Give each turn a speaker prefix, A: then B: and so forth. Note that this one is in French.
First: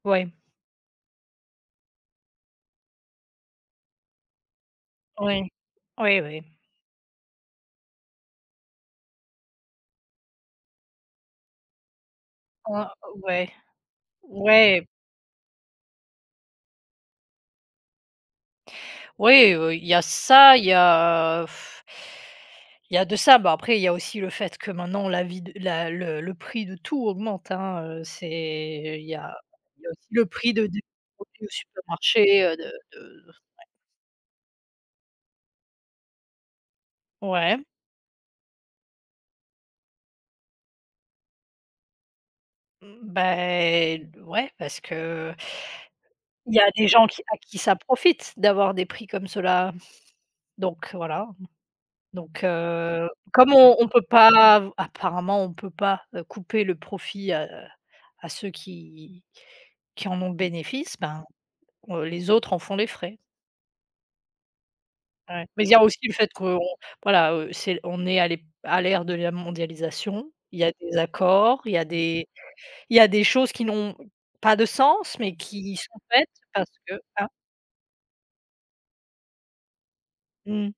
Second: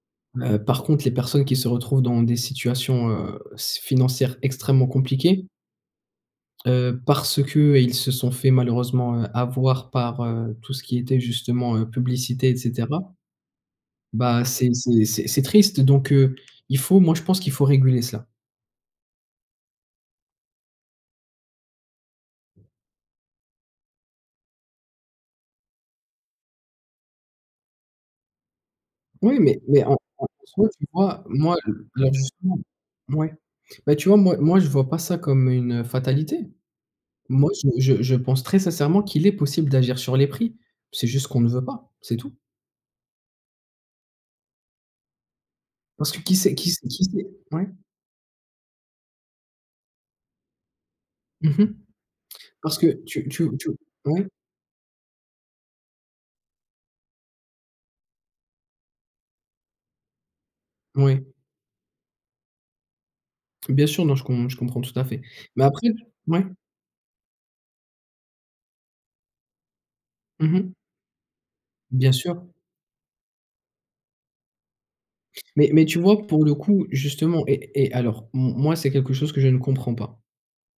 A: Ouais.
B: Heu, par contre, les personnes qui se retrouvent dans des situations, heu, s financières extrêmement compliquées
A: Ouais. Oui, oui.
B: heu, parce qu'ils se sont fait malheureusement, heu, avoir par, heu, tout ce qui était justement, heu, publicité et
A: Ah
B: cetera.
A: ouais.
B: Bah, c'est
A: Ouais.
B: c'est c'est c'est triste, donc heu, il faut moi, je pense qu'il faut réguler cela.
A: Oui, heu, il y a ça, il y a il y a de ça bah après il y a aussi le fait que maintenant la vie de la le le prix de tout augmente hein, heu, c'est il y a
B: Oui, mais mais
A: il y a
B: en
A: aussi le
B: en
A: prix de
B: soit,
A: des
B: tu vois,
A: produits au
B: moi le le
A: supermarché, heu,
B: justement.
A: de de
B: Mouais.
A: ouais.
B: Bah tu vois, moi moi, je vois pas ça comme une fatalité. Moi,
A: Ouais.
B: je je je pense très sincèrement qu'il est possible d'agir sur les prix. C'est juste qu'on ne veut pas, c'est tout.
A: Bah et d ouais parce que
B: Parce que qui c'est
A: il y a
B: qui c'est
A: des
B: qui
A: gens qui
B: c'est
A: à qui
B: ouais?
A: ça profite d'avoir des prix comme cela, donc voilà
B: Mmh mh.
A: donc
B: Parce que
A: heu,
B: tu tu
A: comme
B: tu
A: on on peut
B: ouais?
A: pas av apparemment on peut pas, heu, couper le profit à à ceux qui qui en ont le bénéfice
B: Moui.
A: ben, heu, les autres en font les frais.
B: Bien sûr, non, je com je comprends tout à fait,
A: Ouais,
B: mais
A: mais il y a
B: après
A: aussi le fait
B: mouais.
A: qu'on, voilà, heu, c'est on est à l'ép à l'ère de la mondialisation,
B: Mmh
A: il y a
B: mh.
A: des accords, il y a
B: Bien
A: des
B: sûr.
A: il y a des choses qui n'ont pas de sens, mais
B: Mais
A: qui
B: mais
A: sont
B: tu vois
A: faites
B: pour le
A: parce
B: coup,
A: que hein?
B: justement et et alors, m moi, c'est quelque chose que je ne comprends pas.
A: Mmh.